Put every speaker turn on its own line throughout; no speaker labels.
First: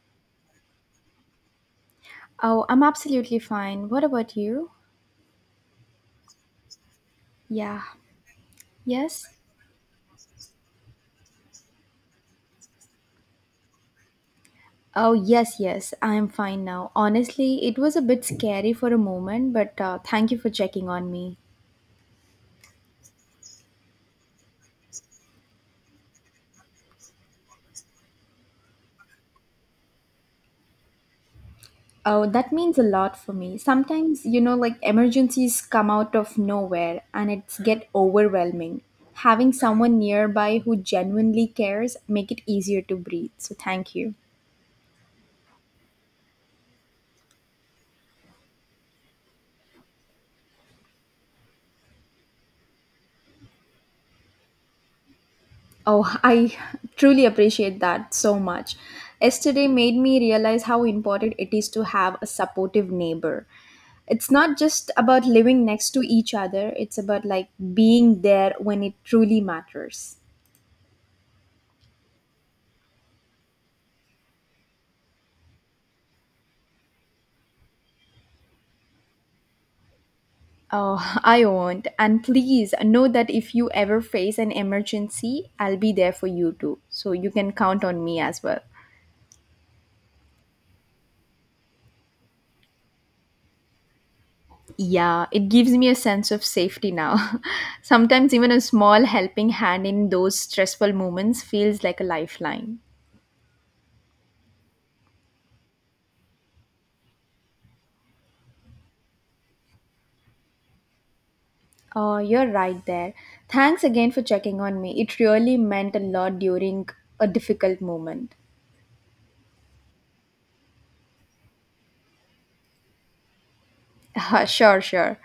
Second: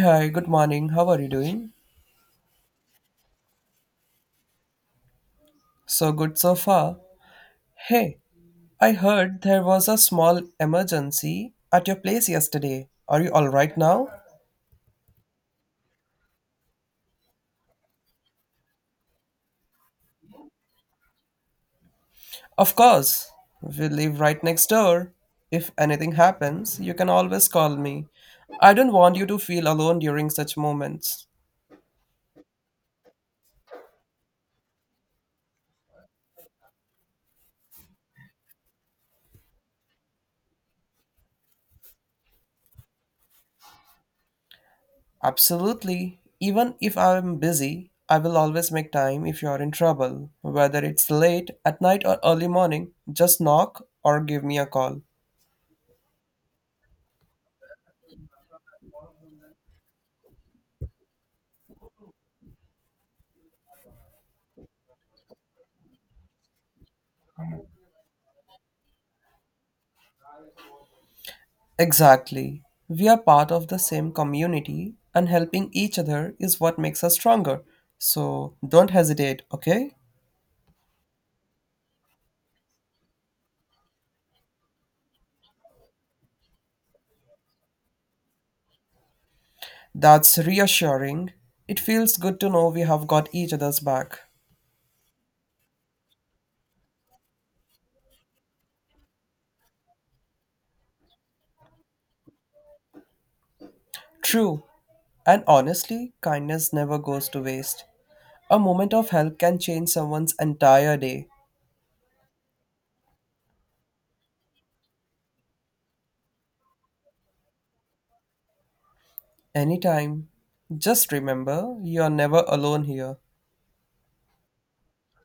Hi, good morning. How are you doing?
Oh, I'm absolutely fine. What about you?
So good so far.
Yeah,
Hey, I
yes.
heard there was a small emergency at your place yesterday. Are you all right now?
Oh, yes. I'm fine now. Honestly, it was a bit scary for a moment, but thank you for checking on me.
Of course. We live right next door. If anything happens, you can always call me. I don't want you to feel alone during such moments.
Oh, that means a lot for me. Sometimes, like emergencies come out of nowhere and it's get overwhelming. Having someone nearby who genuinely cares make it easier to breathe. So, thank you.
Absolutely. Even if I'm busy, I will always make time if you're in trouble. Whether it's late at night or early morning, just knock or give me a call.
Oh, I truly appreciate that so much. Yesterday made me realize how important it is to have a supportive neighbor. It's not just about living next to each other, it's about like being there when it truly matters.
Exactly. We are part of the same community, and helping each other is what makes us stronger. So don't hesitate, okay?
Oh, I won't. And please know that if you ever face an emergency, I'll be there for you too. So you can count on me as well.
That's reassuring. It feels good to know we have got each other's back.
Yeah, it gives me a sense of safety now. Sometimes even a small helping hand in those stressful moments feels like a lifeline.
True. And honestly, kindness never goes to waste. A moment of help can change someone's entire day,
Oh, you're right there. Thanks again for checking on me. It really meant a lot during a difficult moment.
anytime. Just remember, you're never alone here.
Sure, sure.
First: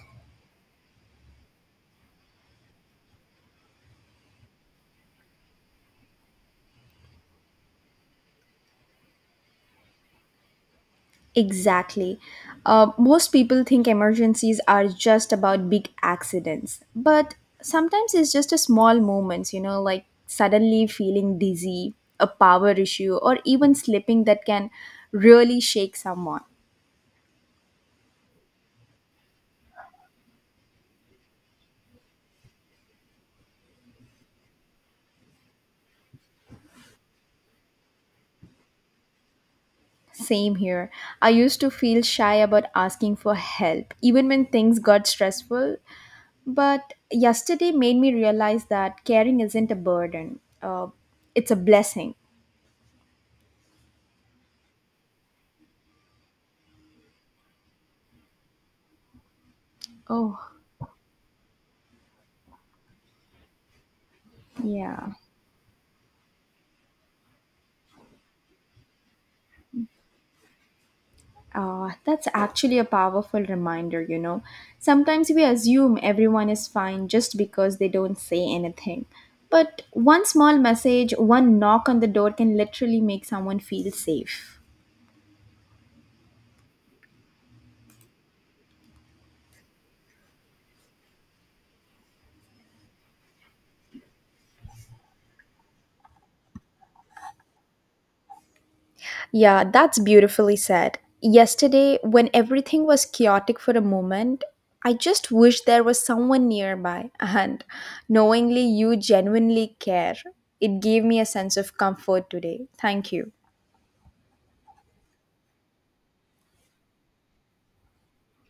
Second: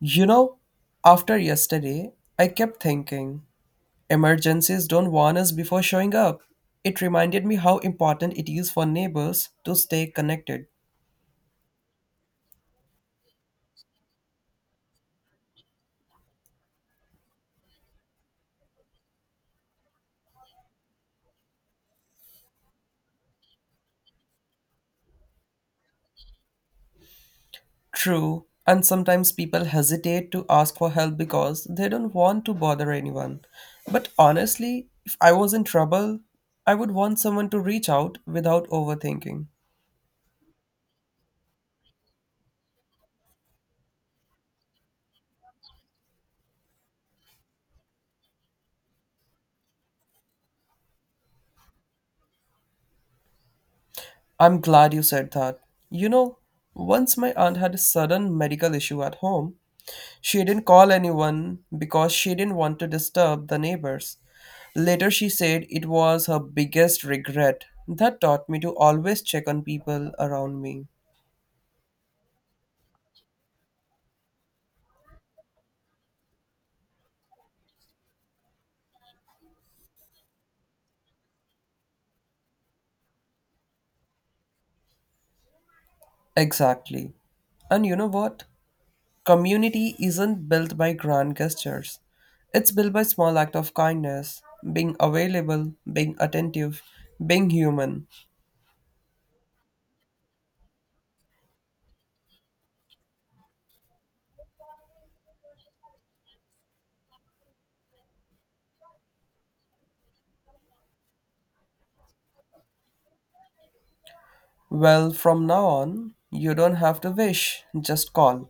You know, after yesterday, I kept thinking emergencies don't warn us before showing up. It reminded me how important it is for neighbors to stay connected.
Exactly. Most people think emergencies are just about big accidents, but sometimes it's just a small moments, like suddenly feeling dizzy, a power issue, or even slipping that can really shake someone.
True, and sometimes people hesitate to ask for help because they don't want to bother anyone. But honestly, if I was in trouble, I would want someone to reach out without overthinking.
Same here. I used to feel shy about asking for help, even when things got stressful. But yesterday made me realize that caring isn't a burden, it's a blessing.
I'm glad you said that. You know, once my aunt had a sudden medical issue at home. She
Oh,
didn't call anyone because she didn't want to disturb the neighbors.
yeah.
Later, she said it was her biggest regret. That taught me to always check on people around me.
That's actually a powerful reminder. Sometimes we assume everyone is fine just because they don't say anything. But one small message, one knock on the door can literally make someone feel safe.
Exactly. And you know what? Community isn't built by grand gestures. It's built by small act of kindness, being available, being attentive, being human.
Yeah, that's beautifully said. Yesterday, when everything was chaotic for a moment, I just wish there was someone nearby and knowingly you genuinely care. It gave me a sense of comfort today. Thank you.
Well, from now on, you don't have to wish, just call.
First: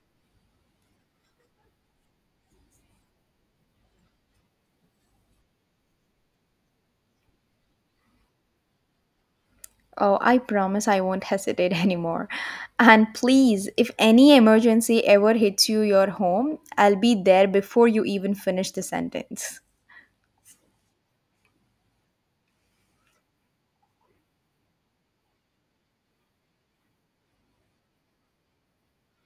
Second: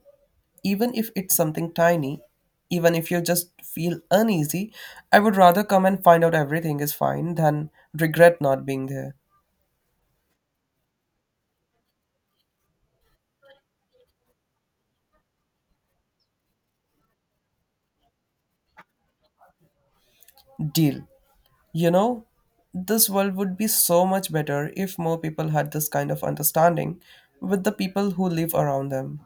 Even if it's something tiny, even if you just feel uneasy, I would rather come and find out everything is fine than regret not being there.
Oh, I promise I won't hesitate anymore. And please, if any emergency ever hits you your home, I'll be there before you even finish the sentence.
Deal. You know, this world would be so much better if more people had this kind of understanding with the people who live around them.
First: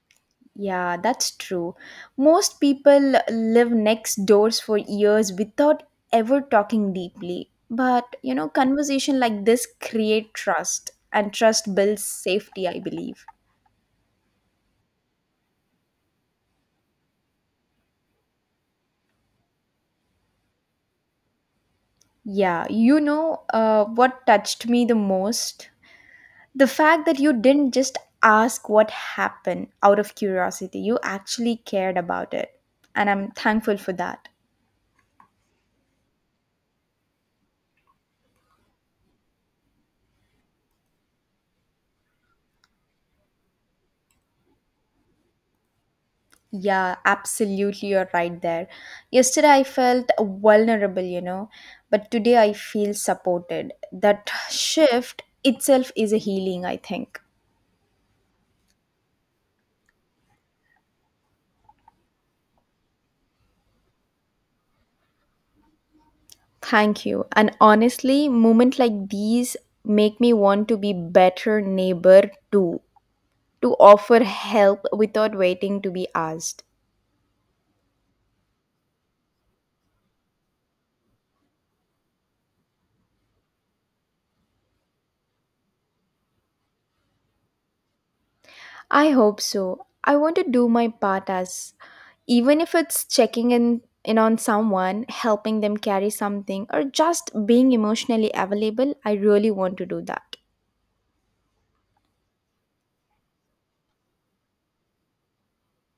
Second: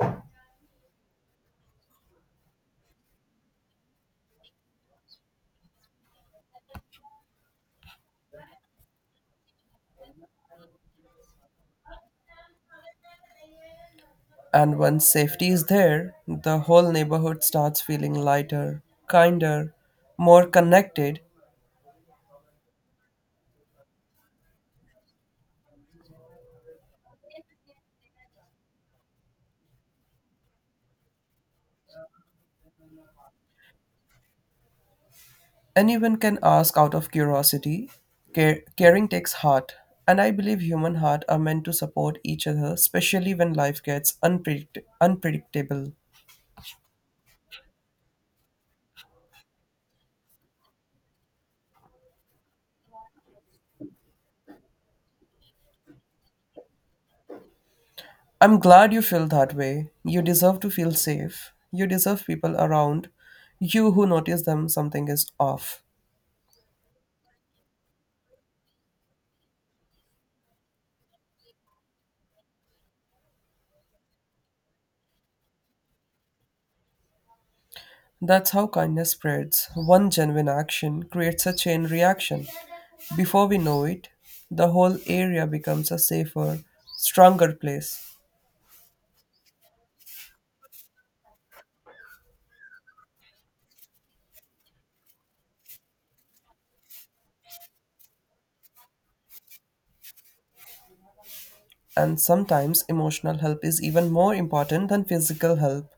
Yeah, that's true. Most people live next doors for years without ever talking deeply. But, conversation like this create trust and trust builds safety, I believe.
And once safety is there, the whole neighborhood starts feeling lighter, kinder, more connected.
Yeah, what touched me the most? The fact that you didn't just ask what happened out of curiosity, you actually cared about it, and I'm thankful for that.
Anyone can ask out of curiosity. Caring takes heart, and I believe human heart are meant to support each other, especially when life gets unpredictable.
Yeah, absolutely, you're right there. Yesterday I felt vulnerable. But today I feel supported. That shift itself is a healing, I think.
I'm glad you feel that way. You deserve to feel safe. You deserve people around you who notice them something is off.
Thank you. And honestly, moments like these make me want to be better neighbor too, to offer help without waiting to be asked.
That's how kindness spreads. One genuine action creates a chain reaction. Before we know it, the whole area becomes a safer, stronger place.
I hope so. I want to do my part, as even if it's checking in on someone, helping them carry something, or just being emotionally available, I really want to do that.
And sometimes emotional help is even more important than physical help.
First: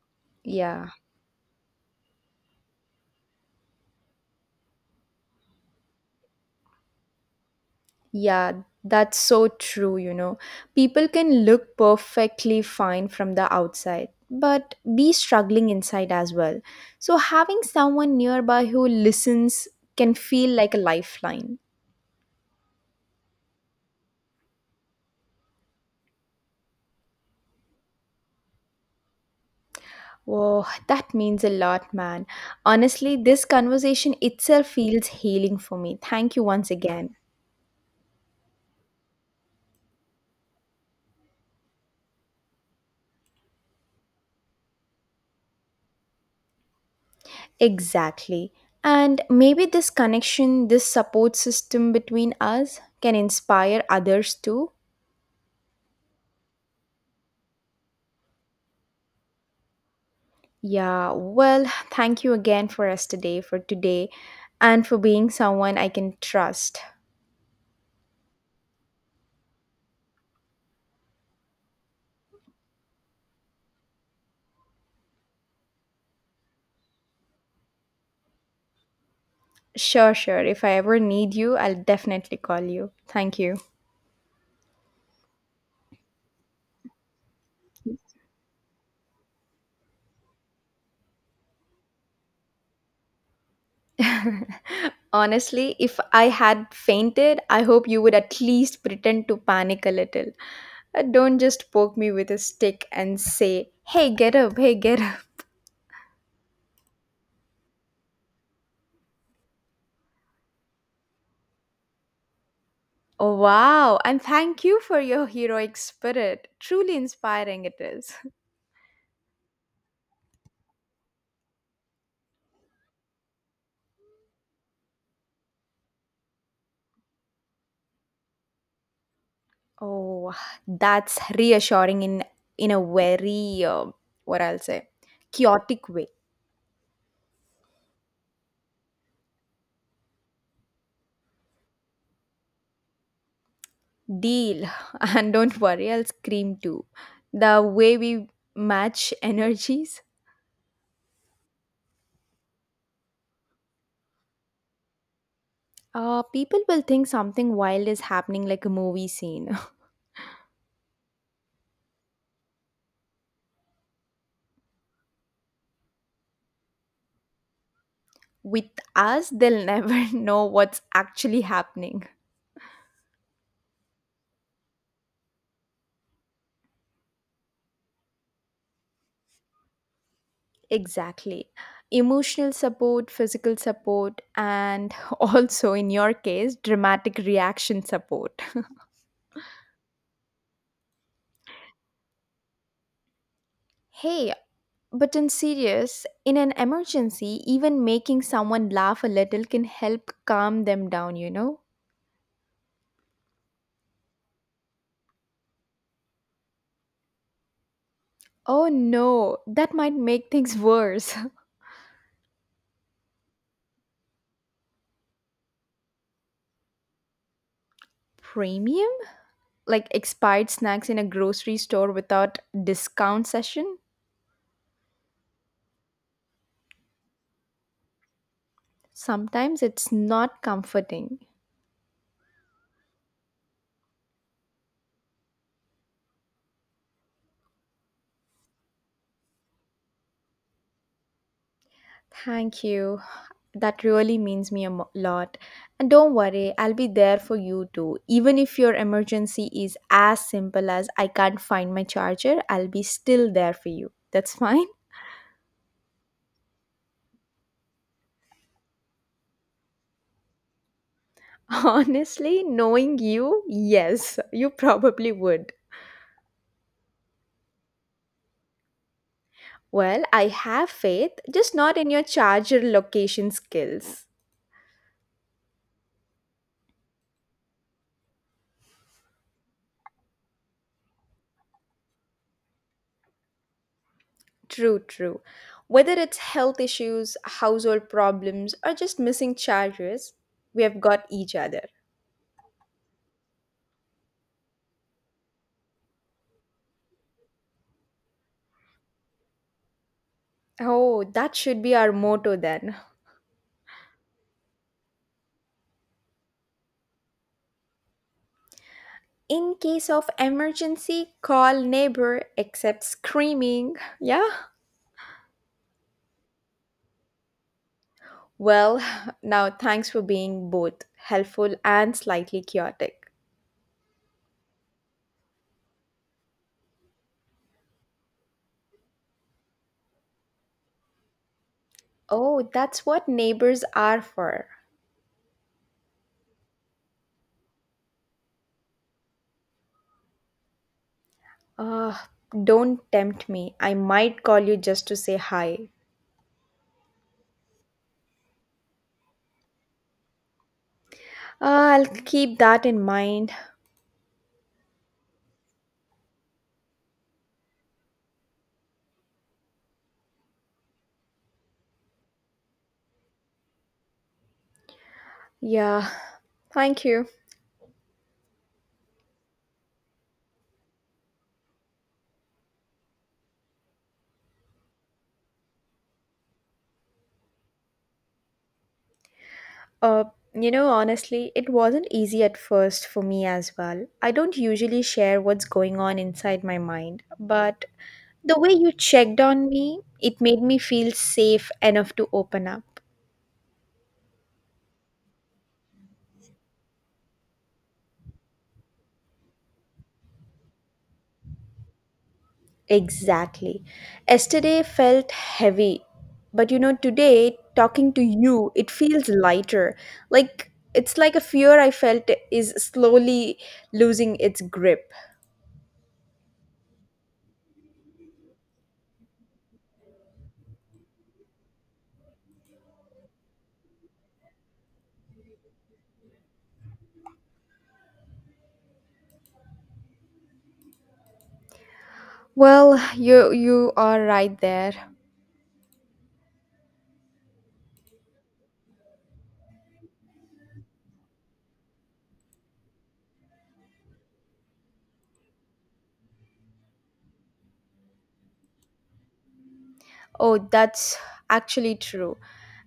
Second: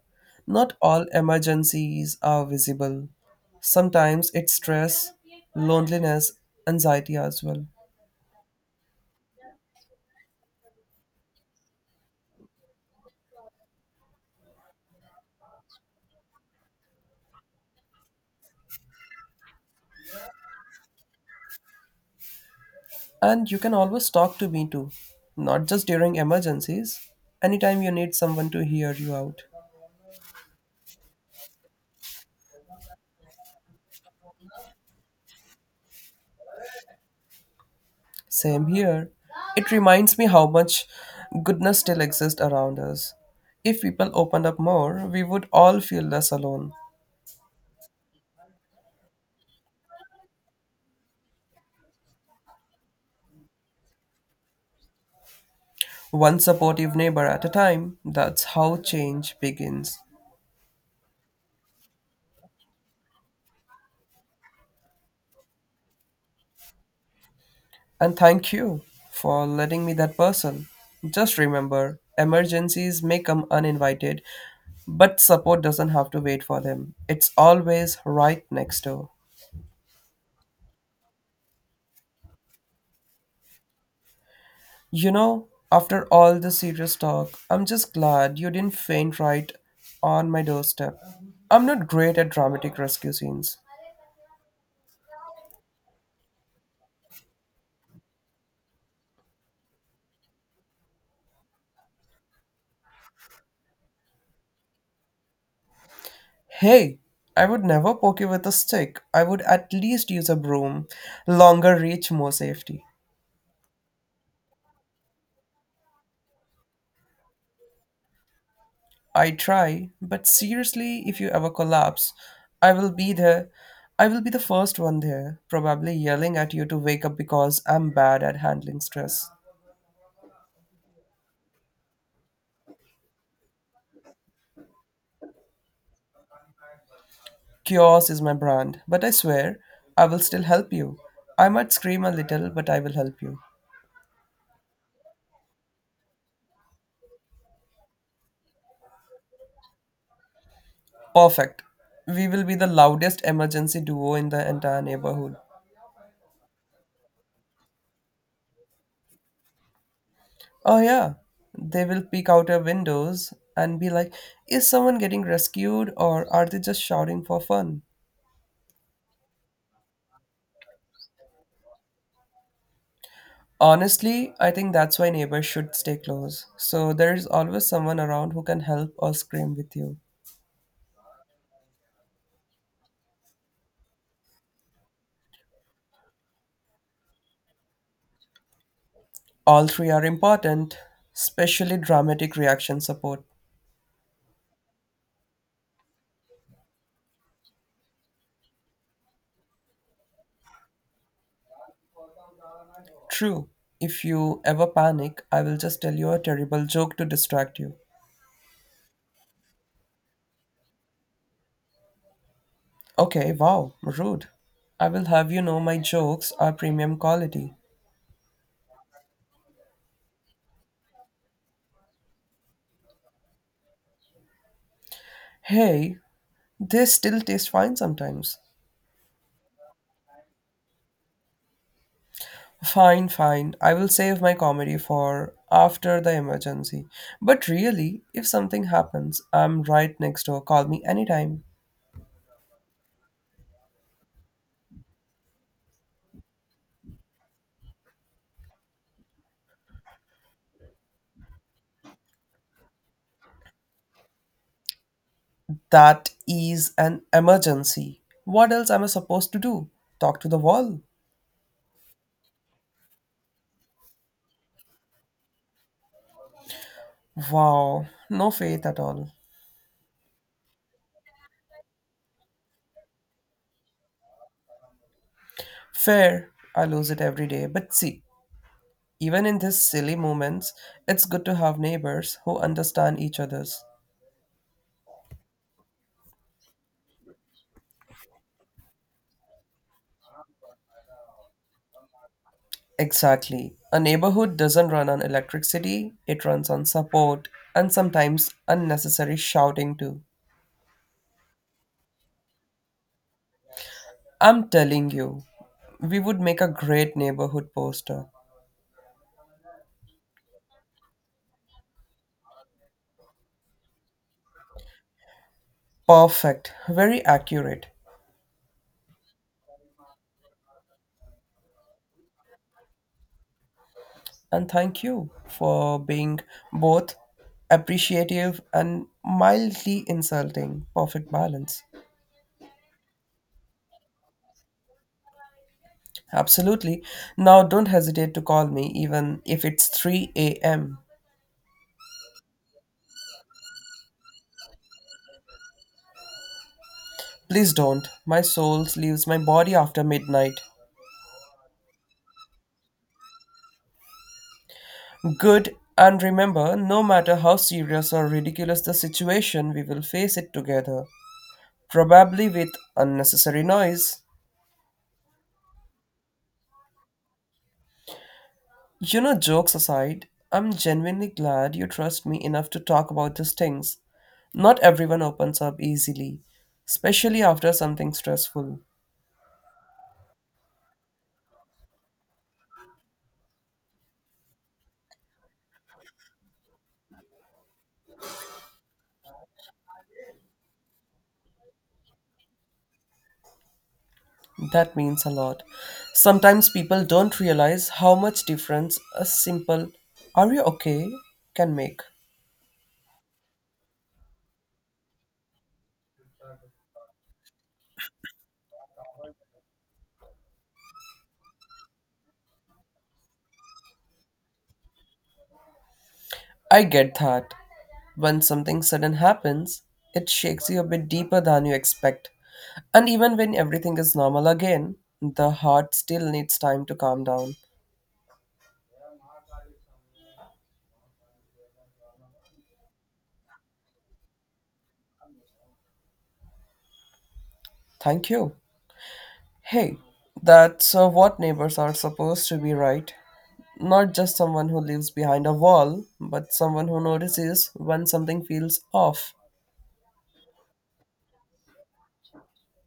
Not
Yeah,
all emergencies are visible. Sometimes it's stress, loneliness, anxiety as well.
yeah, that's so true. People can look perfectly fine from the outside, but be struggling inside as well. So having someone nearby who listens can feel like a lifeline.
And you can always talk to me too, not just during emergencies, anytime you need someone to hear you out.
Whoa, that means a lot, man. Honestly, this conversation itself feels healing for me. Thank you once again.
Same here. It reminds me how much goodness still exists around us. If people opened up more, we would all feel less alone.
Exactly. And maybe this connection, this support system between us can inspire others too.
One supportive neighbor at a time, that's how change begins.
Yeah, well, thank you again for us today, for today, and for being someone I can trust.
And thank you for letting me that person. Just remember, emergencies may come uninvited, but support doesn't have to wait for them. It's always right next door.
Sure, sure. If I ever need you, I'll definitely call you. Thank you.
You know, after all this serious talk, I'm just glad you didn't faint right on my doorstep. I'm not great at dramatic rescue scenes.
Honestly, if I had fainted, I hope you would at least pretend to panic a little. Don't just poke me with a stick and say, hey, get up, hey, get up.
Hey, I would never poke you with a stick. I would at least use a broom. Longer reach, more safety.
Oh, wow, and thank you for your heroic spirit. Truly inspiring it is.
I try, but seriously, if you ever collapse, I will be there. I will be the first one there, probably yelling at you to wake up because I'm bad at handling stress.
Oh, that's reassuring in a very what I'll say, chaotic way.
Chaos is my brand, but I swear, I will still help you. I might scream a little, but I will help you.
Deal, and don't worry, I'll scream too. The way we match energies.
Perfect. We will be the loudest emergency duo in the entire neighborhood.
People will think something wild is happening like a movie scene.
Oh, yeah. They will peek out our windows and be like, is someone getting rescued or are they just shouting for fun?
With us, they'll never know what's actually happening.
Honestly, I think that's why neighbors should stay close. So there is always someone around who can help or scream with you.
Exactly. Emotional support, physical support, and also, in your case, dramatic reaction support.
All three are important, especially dramatic reaction support.
Hey, but in serious, in an emergency, even making someone laugh a little can help calm them down, you know?
True, if you ever panic, I will just tell you a terrible joke to distract you.
Oh no, that might make things worse.
Okay, wow, rude. I will have you know my jokes are premium quality.
Premium? Like expired snacks in a grocery store without discount session,
Hey, they still taste fine sometimes.
sometimes it's not comforting.
Fine, fine. I will save my comedy for after the emergency. But really, if something happens, I'm right next door. Call me anytime.
Thank you. That really means me a mo- lot. And don't worry, I'll be there for you too. Even if your emergency is as simple as I can't find my charger, I'll be still there for you. That's fine.
That is an emergency. What else am I supposed to do? Talk to the wall?
Honestly, knowing you, yes, you probably would.
Wow, no faith at all.
Well, I have faith, just not in your charger location skills.
Fair, I lose it every day. But see, even in these silly moments, it's good to have neighbors who understand each other's.
True, true. Whether it's health issues, household problems, or just missing charges, we have got each other.
Exactly. A neighborhood doesn't run on electricity, it runs on support and sometimes unnecessary shouting too.
Oh, that should be our motto then.
I'm telling you, we would make a great neighborhood poster.
In case of emergency, call neighbor, except screaming. Yeah?
Perfect, very accurate.
Well, now thanks for being both helpful and slightly chaotic.
And thank you for being both appreciative and mildly insulting. Perfect balance.
Oh, that's what neighbors are for.
Absolutely. Now don't hesitate to call me even if it's 3 a.m.
Ah, don't tempt me. I might call you just to say hi.
Please don't. My soul leaves my body after midnight.
Ah, I'll keep that in mind.
Good, and remember, no matter how serious or ridiculous the situation, we will face it together, probably with unnecessary noise.
Yeah, thank you.
You know, jokes aside, I'm genuinely glad you trust me enough to talk about these things. Not everyone opens up easily, especially after something stressful.
Uh, you know, honestly, it wasn't easy at first for me as well. I don't usually share what's going on inside my mind, but the way you checked on me, it made me feel safe enough to open up.
That means a lot. Sometimes people don't realize how much difference a simple, are you okay? can make.
Exactly. Yesterday felt heavy, but you know, today talking to you, it feels lighter. Like it's like a fear I felt is slowly losing its grip.
I get that. When something sudden happens, it shakes you a bit deeper than you expect. And even when everything is normal again, the heart still needs time to calm down.
Well, you are right there.
Thank you. Hey, that's what neighbors are supposed to be, right? Not just someone who lives behind a wall, but someone who notices when something feels off.
Oh, that's actually true.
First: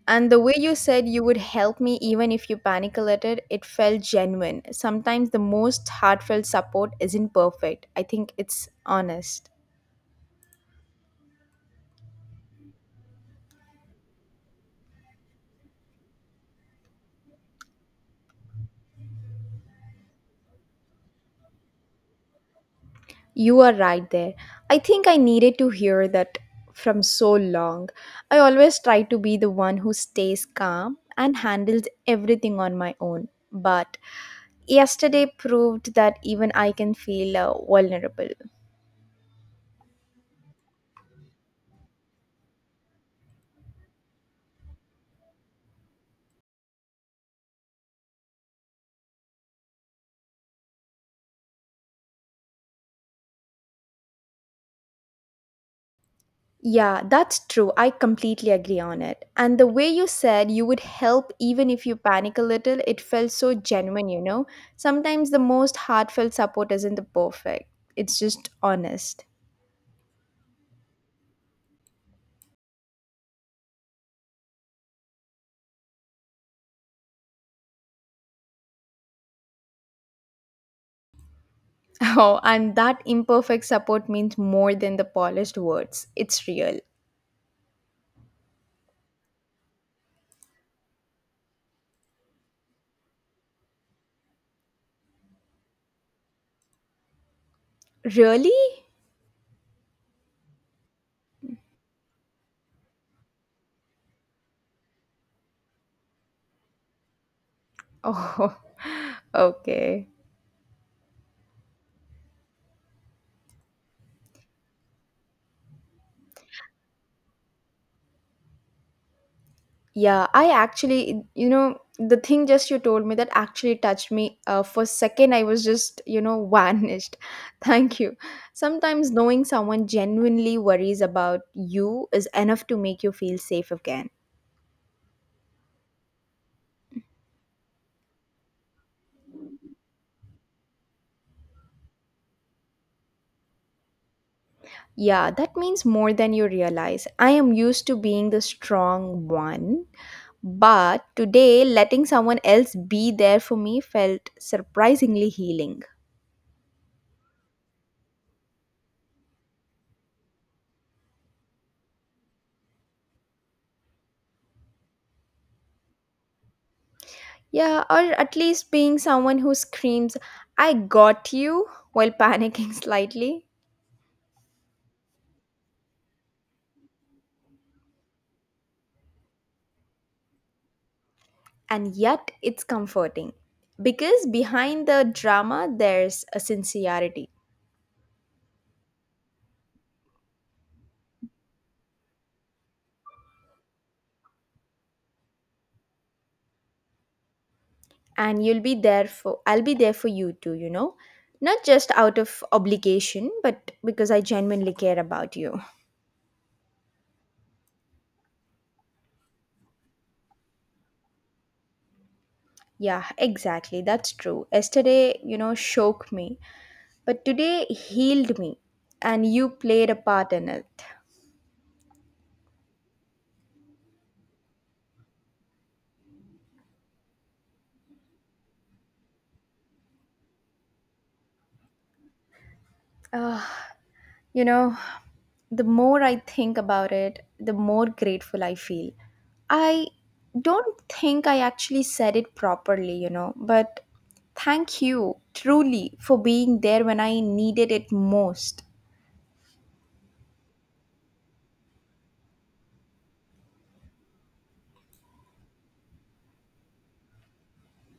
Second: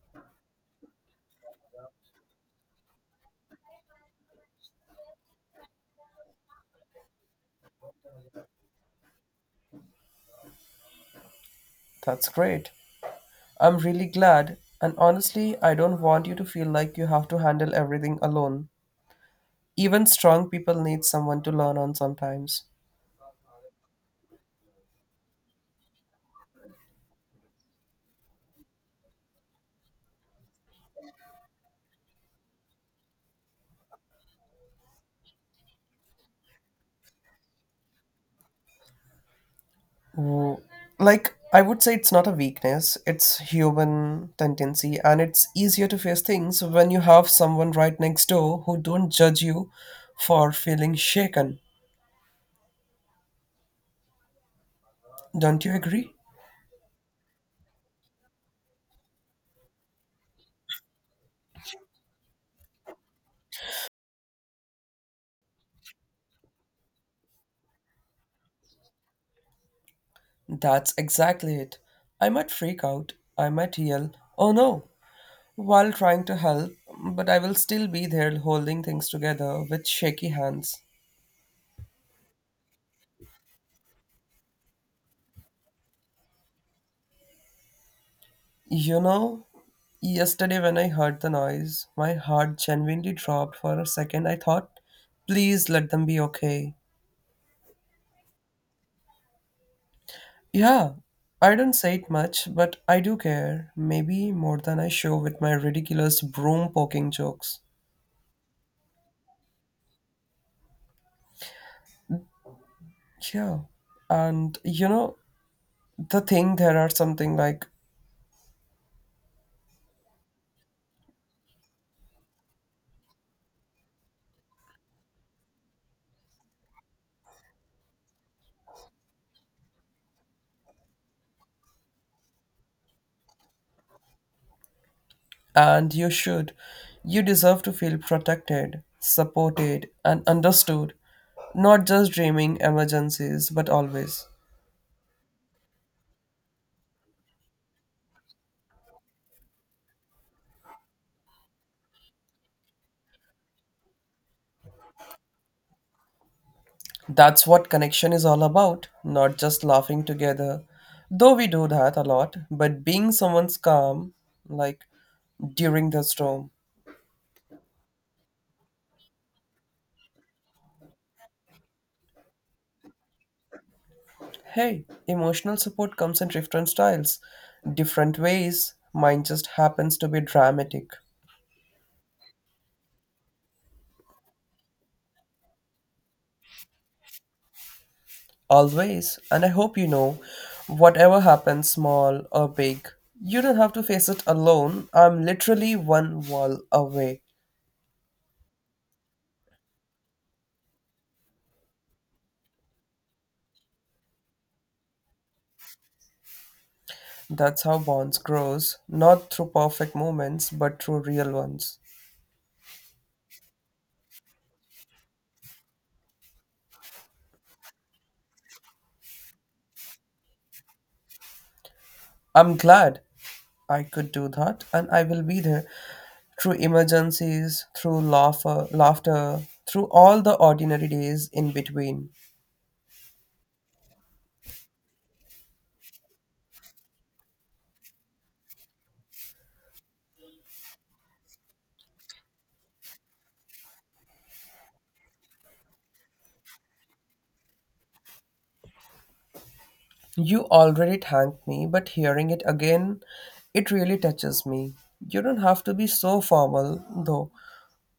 And the way you said you would help me even if you panic alerted, it felt genuine. Sometimes the most heartfelt support isn't perfect. I think it's honest.
That's great. I'm really glad, and honestly, I don't want you to feel like you have to handle everything alone. Even strong people need someone to learn on sometimes.
You are right there. I think I needed to hear that from so long. I always try to be the one who stays calm and handles everything on my own. But yesterday proved that even I can feel vulnerable.
Who- like, I would say it's not a weakness, it's human tendency, and it's easier to face things when you have someone right next door who don't judge you for feeling shaken. Don't you agree?
Yeah, that's true. I completely agree on it. And the way you said you would help even if you panic a little, it felt so genuine, you know? Sometimes the most heartfelt support isn't the perfect, it's just honest.
That's exactly it. I might freak out, I might yell, oh no, while trying to help, but I will still be there holding things together with shaky hands.
Oh, and that imperfect support means more than the polished words. It's real.
You know, yesterday when I heard the noise, my heart genuinely dropped for a second. I thought, please let them be okay.
Really?
Yeah, I don't say it much, but I do care. Maybe more than I show with my ridiculous broom poking jokes.
Oh, okay.
Yeah. And you know, the thing there are something like,
Yeah, I actually, you know, the thing just you told me that actually touched me. For a second, I was just, you know, vanished. Thank you. Sometimes knowing someone genuinely worries about you is enough to make you feel safe again.
and you should. You deserve to feel protected, supported, and understood. Not just dreaming emergencies, but always.
Yeah, that means more than you realize. I am used to being the strong one, but today letting someone else be there for me felt surprisingly healing.
That's what connection is all about, not just laughing together, though we do that a lot, but being someone's calm, like during the storm.
Yeah, or at least being someone who screams, I got you, while panicking slightly.
Hey, emotional support comes in different styles, different ways. Mine just happens to be dramatic.
And yet, it's comforting. Because behind the drama, there's a sincerity.
Always. And I hope you know, whatever happens, small or big, you don't have to face it alone. I'm literally one wall away.
And you'll be there for, I'll be there for you too, you know? Not just out of obligation, but because I genuinely care about you.
That's how bonds grows, not through perfect moments, but through real ones.
Yeah, exactly. That's true. Yesterday, you know, shook me. But today healed me. And you played a part in it.
I'm glad I could do that, and I will be there through emergencies, through laughter, through all the ordinary days in between.
Ah, you know, the more I think about it, the more grateful I feel. I don't think I actually said it properly, you know, but thank you truly for being there when I needed it most.
You already thanked me, but hearing it again, it really touches me. You don't have to be so formal, though.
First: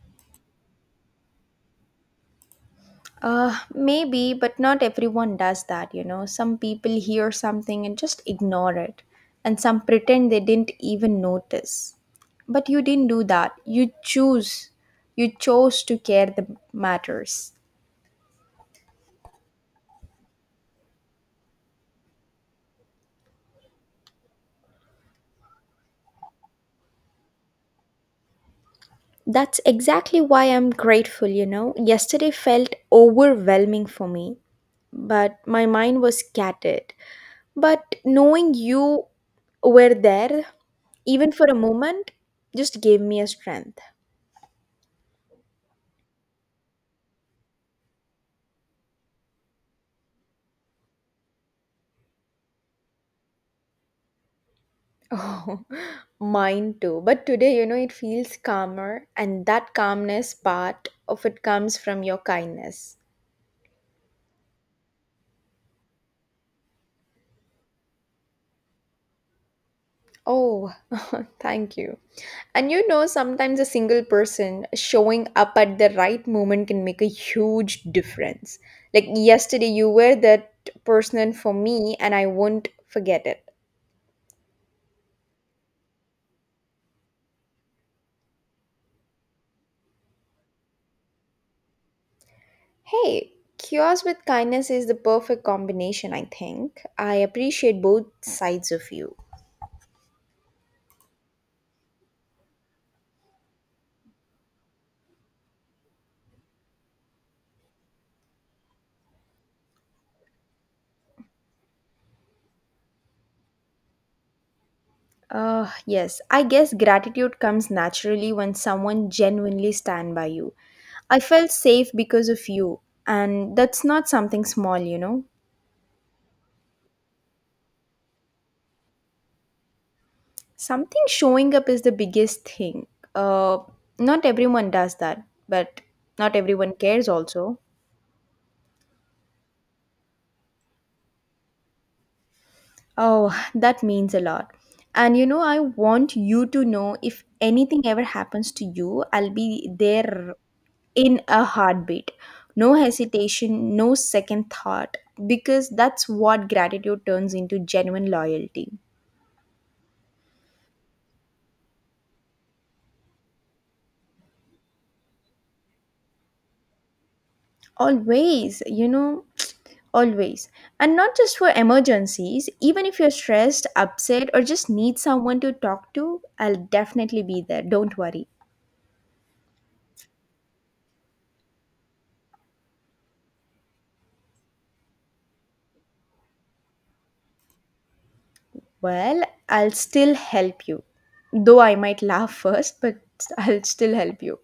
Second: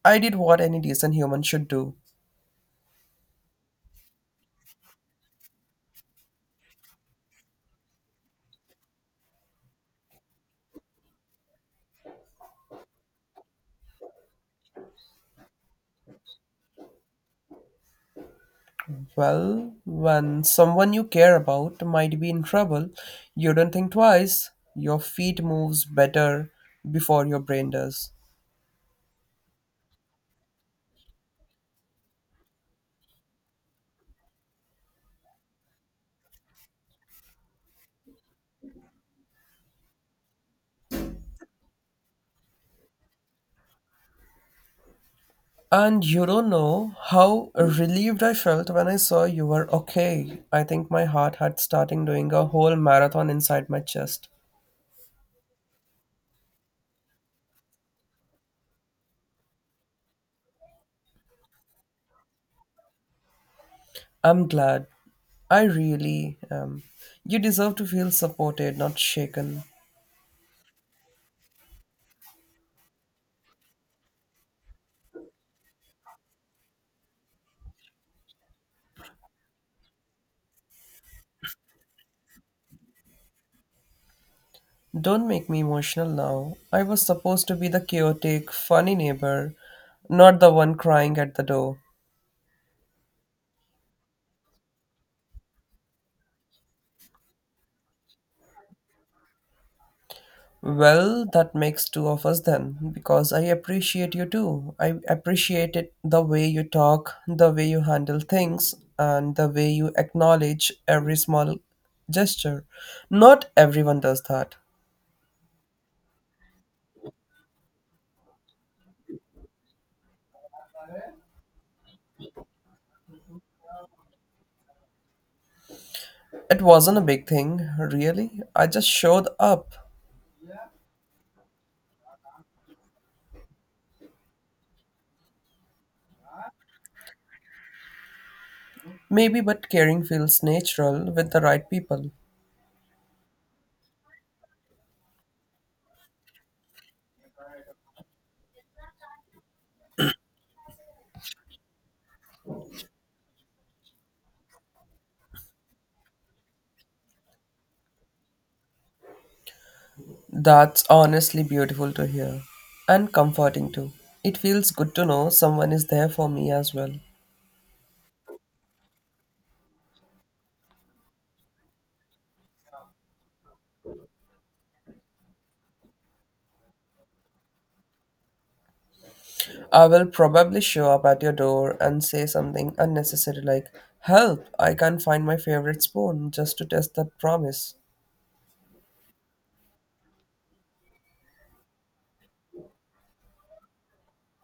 I did what any decent human should do.
Maybe, but not everyone does that, you know. Some people hear something and just ignore it, and some pretend they didn't even notice. But you didn't do that. You chose to care the matters.
Well, when someone you care about might be in trouble, you don't think twice. Your feet moves better before your brain does.
That's exactly why I'm grateful, you know. Yesterday felt overwhelming for me, but my mind was scattered. But knowing you were there, even for a moment, just gave me a strength.
And you don't know how relieved I felt when I saw you were okay. I think my heart had starting doing a whole marathon inside my chest.
Oh, mine too. But today, you know, it feels calmer, and that calmness part of it comes from your kindness.
I'm glad. I really am. You deserve to feel supported, not shaken.
Oh, thank you. And you know, sometimes a single person showing up at the right moment can make a huge difference. Like yesterday, you were that person for me, and I won't forget it.
Don't make me emotional now. I was supposed to be the chaotic, funny neighbor, not the one crying at the door.
Hey, cures with kindness is the perfect combination, I think. I appreciate both sides of you.
Well, that makes two of us then, because I appreciate you too. I appreciate it the way you talk, the way you handle things, and the way you acknowledge every small gesture. Not everyone does that.
Yes, I guess gratitude comes naturally when someone genuinely stand by you. I felt safe because of you, and that's not something small, you know.
It wasn't a big thing, really. I just showed up.
Something showing up is the biggest thing. Uh, Not everyone does that, but not everyone cares also.
Maybe, but caring feels natural with the right people.
Oh, that means a lot. And you know, I want you to know if anything ever happens to you, I'll be there in a heartbeat. No hesitation, no second thought, because that's what gratitude turns into genuine loyalty.
That's honestly beautiful to hear and comforting too. It feels good to know someone is there for me as well.
Always, you know, always. And not just for emergencies, even if you're stressed, upset, or just need someone to talk to, I'll definitely be there. Don't worry.
I will probably show up at your door and say something unnecessary like, help, I can't find my favorite spoon, just to test that promise.
Well, I'll still help you. Though I might laugh first, but I'll still help you.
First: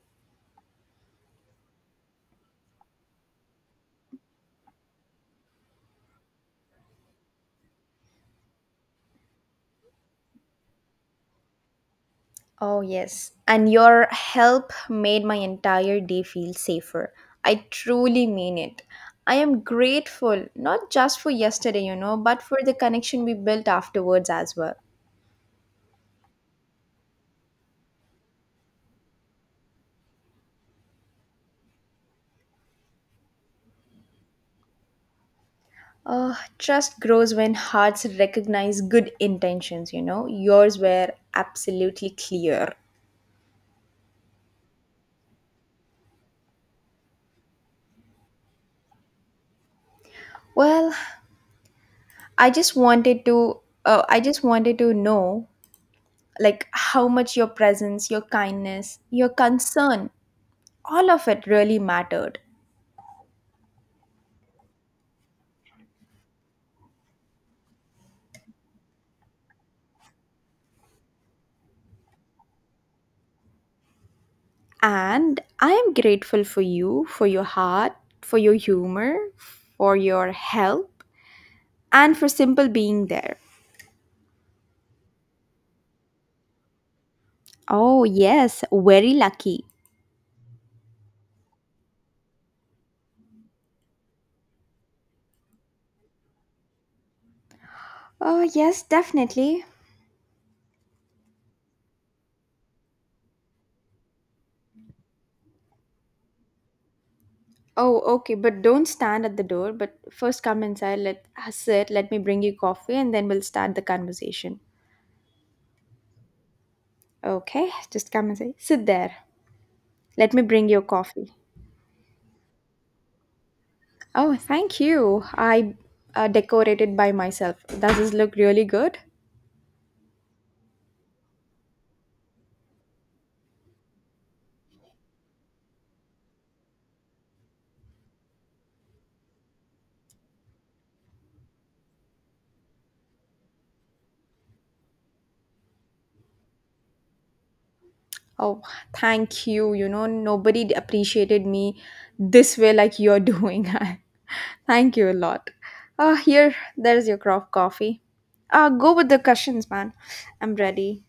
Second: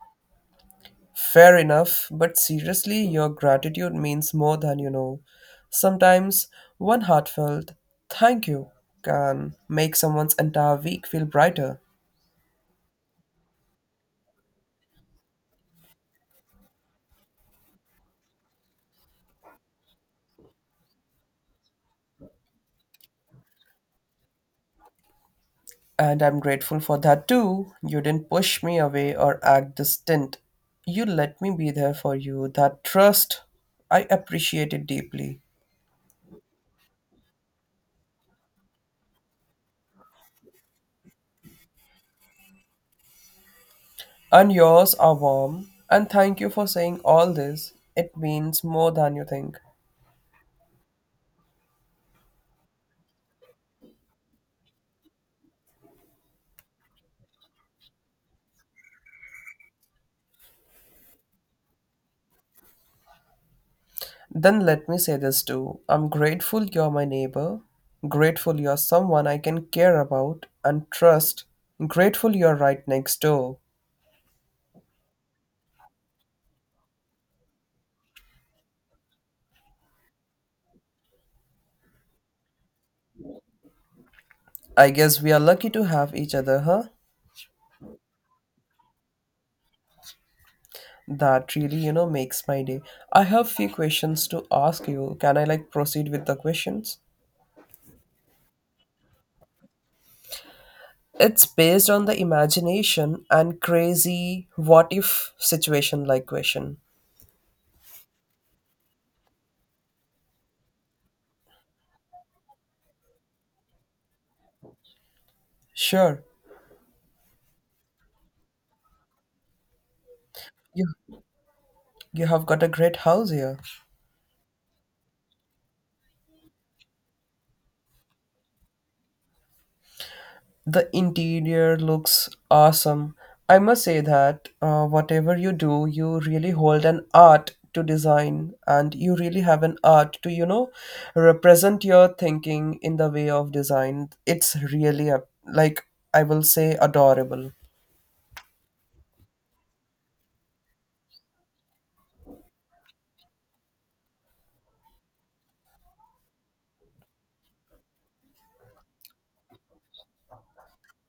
Fair enough, but seriously, your gratitude means more than you know. Sometimes one heartfelt thank you can make someone's entire week feel brighter.
Oh, yes. And your help made my entire day feel safer. I truly mean it. I am grateful, not just for yesterday, but for the connection we built afterwards as well.
And I'm grateful for that too. You didn't push me away or act distant. You let me be there for you. That trust, I appreciate it deeply.
Trust grows when hearts recognize good intentions, you know. Yours were absolutely clear.
And yours are warm. And thank you for saying all this. It means more than you think.
Well, I just wanted to know like how much your presence, your kindness, your concern, all of it really mattered.
Then let me say this too. I'm grateful you're my neighbor. Grateful you're someone I can care about and trust. Grateful you're right next door.
And I am grateful for you, for your heart, for your humor, for your help, and for simple being there.
I guess we are lucky to have each other, huh?
Oh, yes, very lucky.
That really, you know, makes my day. I have few questions to ask you. Can I like proceed with the questions?
Oh, yes, definitely.
It's based on the imagination and crazy what if situation like question.
Oh, okay, but don't stand at the door, but first come inside, let sit, let me bring you coffee, and then we'll start the conversation.
Sure.
Okay, just come and say, sit there. Let me bring your
You
coffee.
you have got a great house here.
Oh, thank you. I decorated by myself. Does this look really good?
The interior looks awesome. I must say that whatever you do, you really hold an art to design and you really have an art to, you know, represent your thinking in the way of design. It's really a, like I will say adorable.
Oh, thank you. You know, appreciated me this way like you're doing. I thank you a lot. Ah, here, there's your craft coffee. Ah, go with the cushions, man. I'm ready.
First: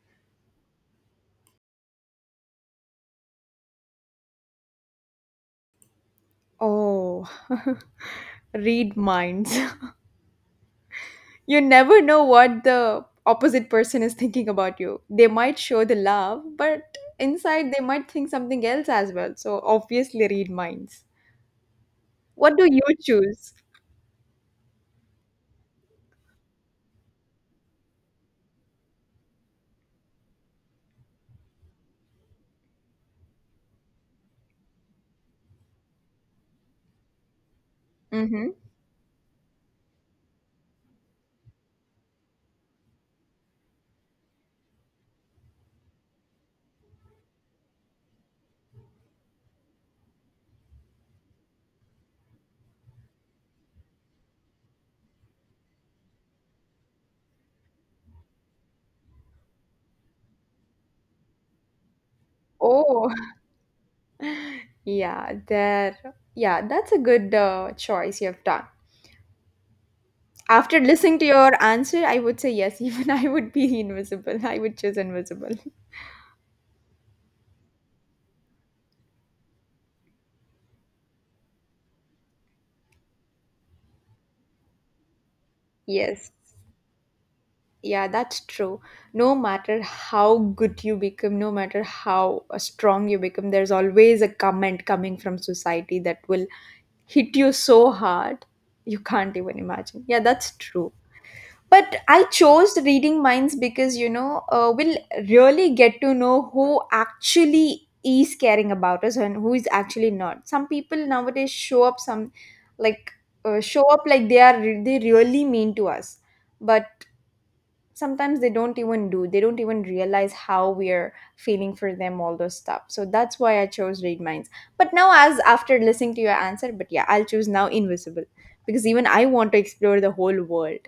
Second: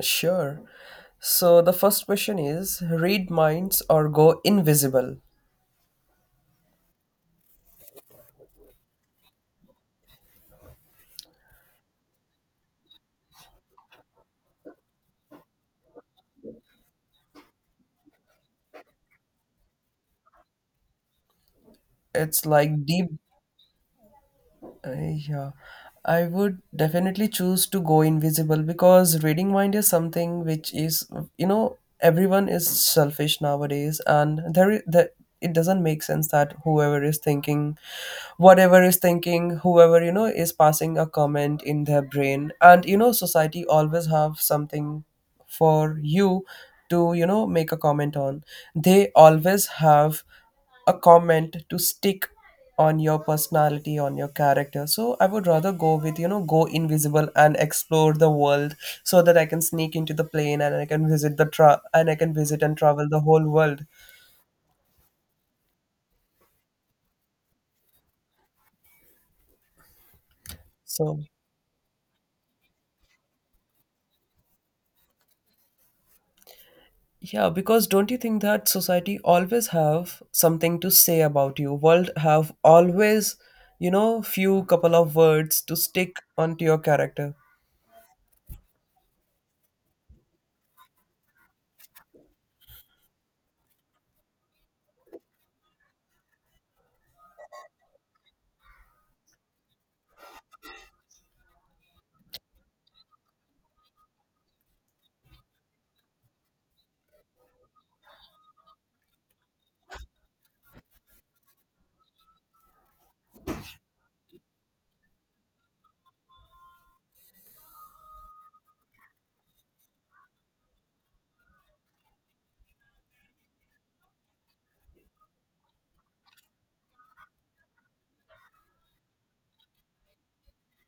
Sure. So the first question is read minds or go invisible.
Oh, read minds. You never know what the opposite person is thinking about you. They might show the love, but inside they might think something else as well. So obviously, read minds.
It's
What do you
like deep.
choose?
Uh, yeah, I would definitely choose to go invisible because reading mind is something which is, you know, everyone is selfish nowadays, and there is that it doesn't make sense that whoever is thinking
Mm-hmm.
whatever is thinking whoever you know is passing a comment in their brain, and you know society always have something for you to, you know, make a comment on. They always have a comment to stick on your personality, on your character, so I would rather go with, you know, go invisible and explore the world so that I can sneak into the plane and I can visit and travel
Oh.
the whole world.
Yeah, there. Yeah, that's a good choice you have done. After
So
listening to your answer, I would say yes. Even I would be invisible. I would choose invisible.
yeah, because don't you think that society always have something to say about you, world have always, you know, few couple of words to stick
Yes.
onto your character?
Yeah, that's true. No matter how good you become, no matter how strong you become, there's always a comment coming from society that will hit you so hard you can't even imagine. Yeah, that's true. But I chose reading minds because we'll really get to know who actually is caring about us and who is actually not. Some people nowadays show up some like show up like they really mean to us, but sometimes they don't even realize how we're feeling for them, all those stuff. So that's why I chose read minds. But now, as after listening to your answer, but yeah, I'll choose now invisible, because even I want to explore the whole world.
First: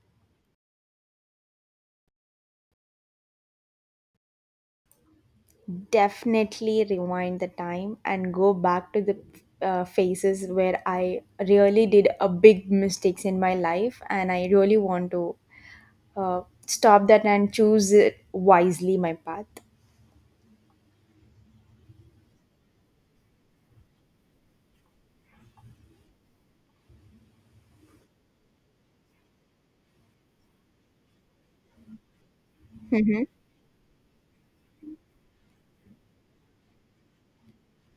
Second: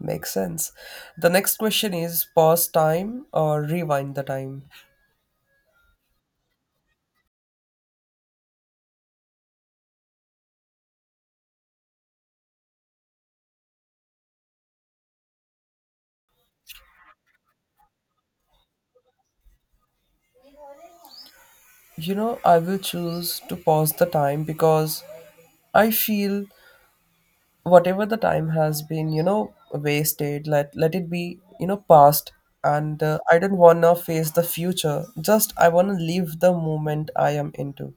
Makes sense. The next question is pause time or rewind the time.
Definitely rewind the time and go back to the phases where I really did a big mistakes in my life, and I really want to uh, stop that and choose it wisely my path.
You know, I will choose to pause the time because I feel whatever the time has been, you know, wasted, let it be, you know, past. And I don't wanna face the future. Just I wanna live the moment I am into.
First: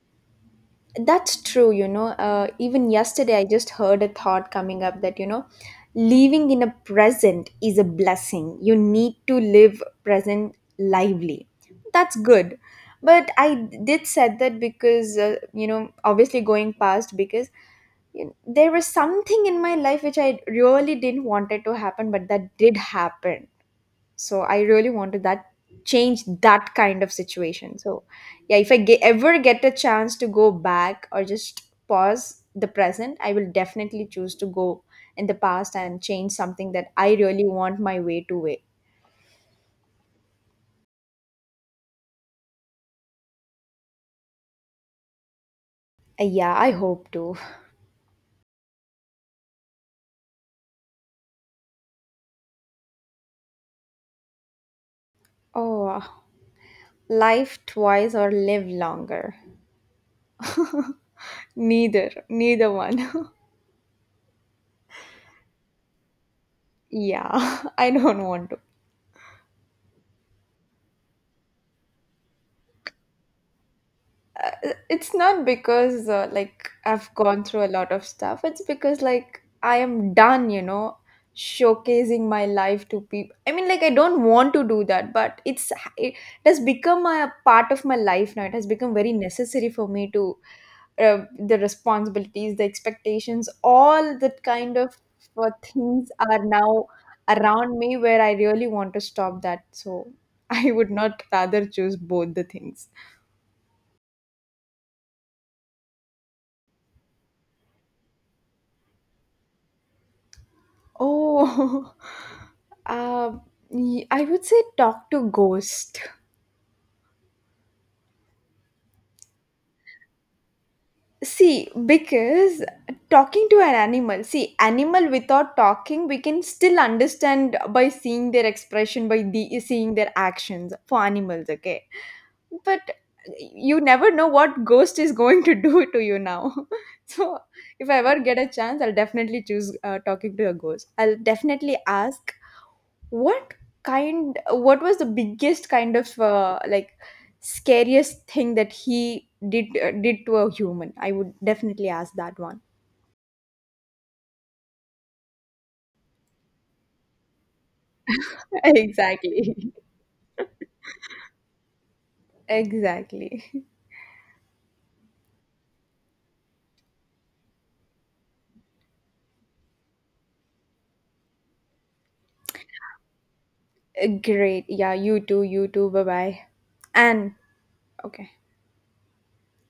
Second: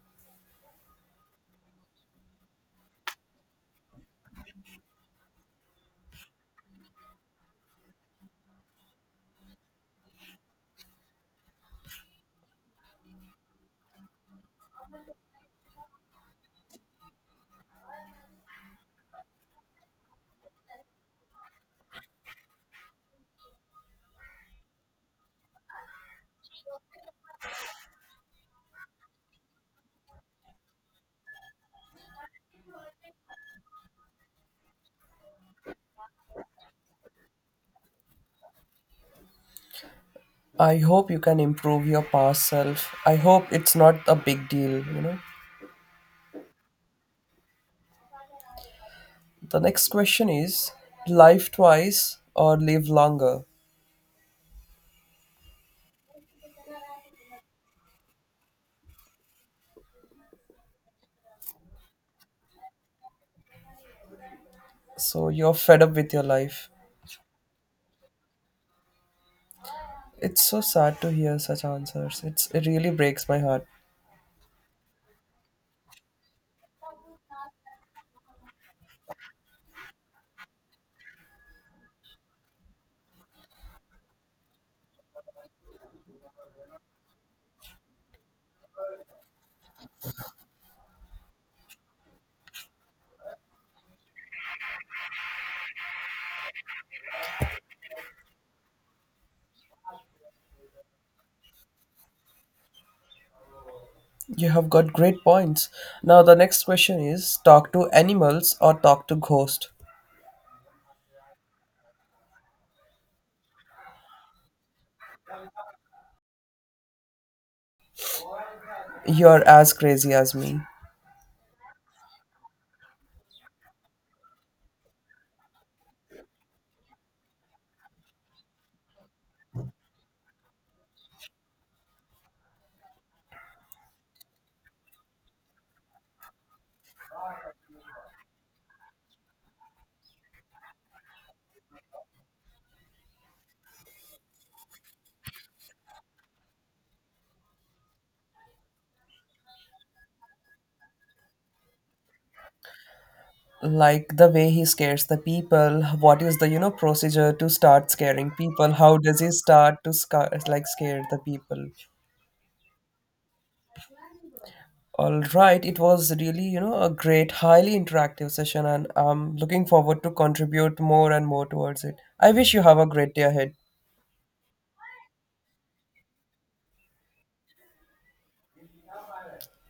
That's true, you know. Even yesterday, I just heard a thought coming up that, you know, living in a present is a blessing. You need to live present lively. That's good. But I did said that because, you know, obviously going past because you know, there was something in my life which I really didn't want it to happen, but that did happen. So I really wanted that, change that kind of situation. So yeah, if I ever get a chance to go back or just pause the present, I will definitely choose to go in the past and change something that I really want my way to way.
I hope you can improve your past self. I hope it's not a big deal, you know.
Yeah, I hope to.
The next question is live twice or live longer.
Oh, life twice or live longer. Neither one.
So you're fed up with your life.
Yeah, I don't want to.
It's so sad to hear such answers. It really breaks my heart.
It's not because, like I've gone through a lot of stuff. It's because like I am done, you know, showcasing my life to people. I mean, like I don't want to do that, but it has become a part of my life now. It has become very necessary for me to, the responsibilities, the expectations, all that kind of things are now around me where I really want to stop that. So I would not rather choose both the things.
You have got great points. Now the next question is talk to animals or talk to ghost.
Oh, uh, I would say talk to ghost.
You're as crazy as me.
See, because talking to an animal, see, animal without talking, we can still understand by seeing their expression, by the, seeing their actions for animals, okay? But you never know what ghost is going to do to you now. So, if I ever get a chance, I'll definitely choose talking to a ghost. I'll definitely ask, what kind, what was the biggest kind of scariest thing that he did to a human? I would definitely ask that one.
Like the way he scares the people, what is the, you know, procedure to start scaring people? How does he
Exactly.
start to scare the people?
Exactly.
All right, it was really, you know, a great, highly interactive session and I'm looking forward to contribute more and more towards it. I wish you have a great day ahead.
Great. Yeah, you too, you too. Bye-bye. And okay.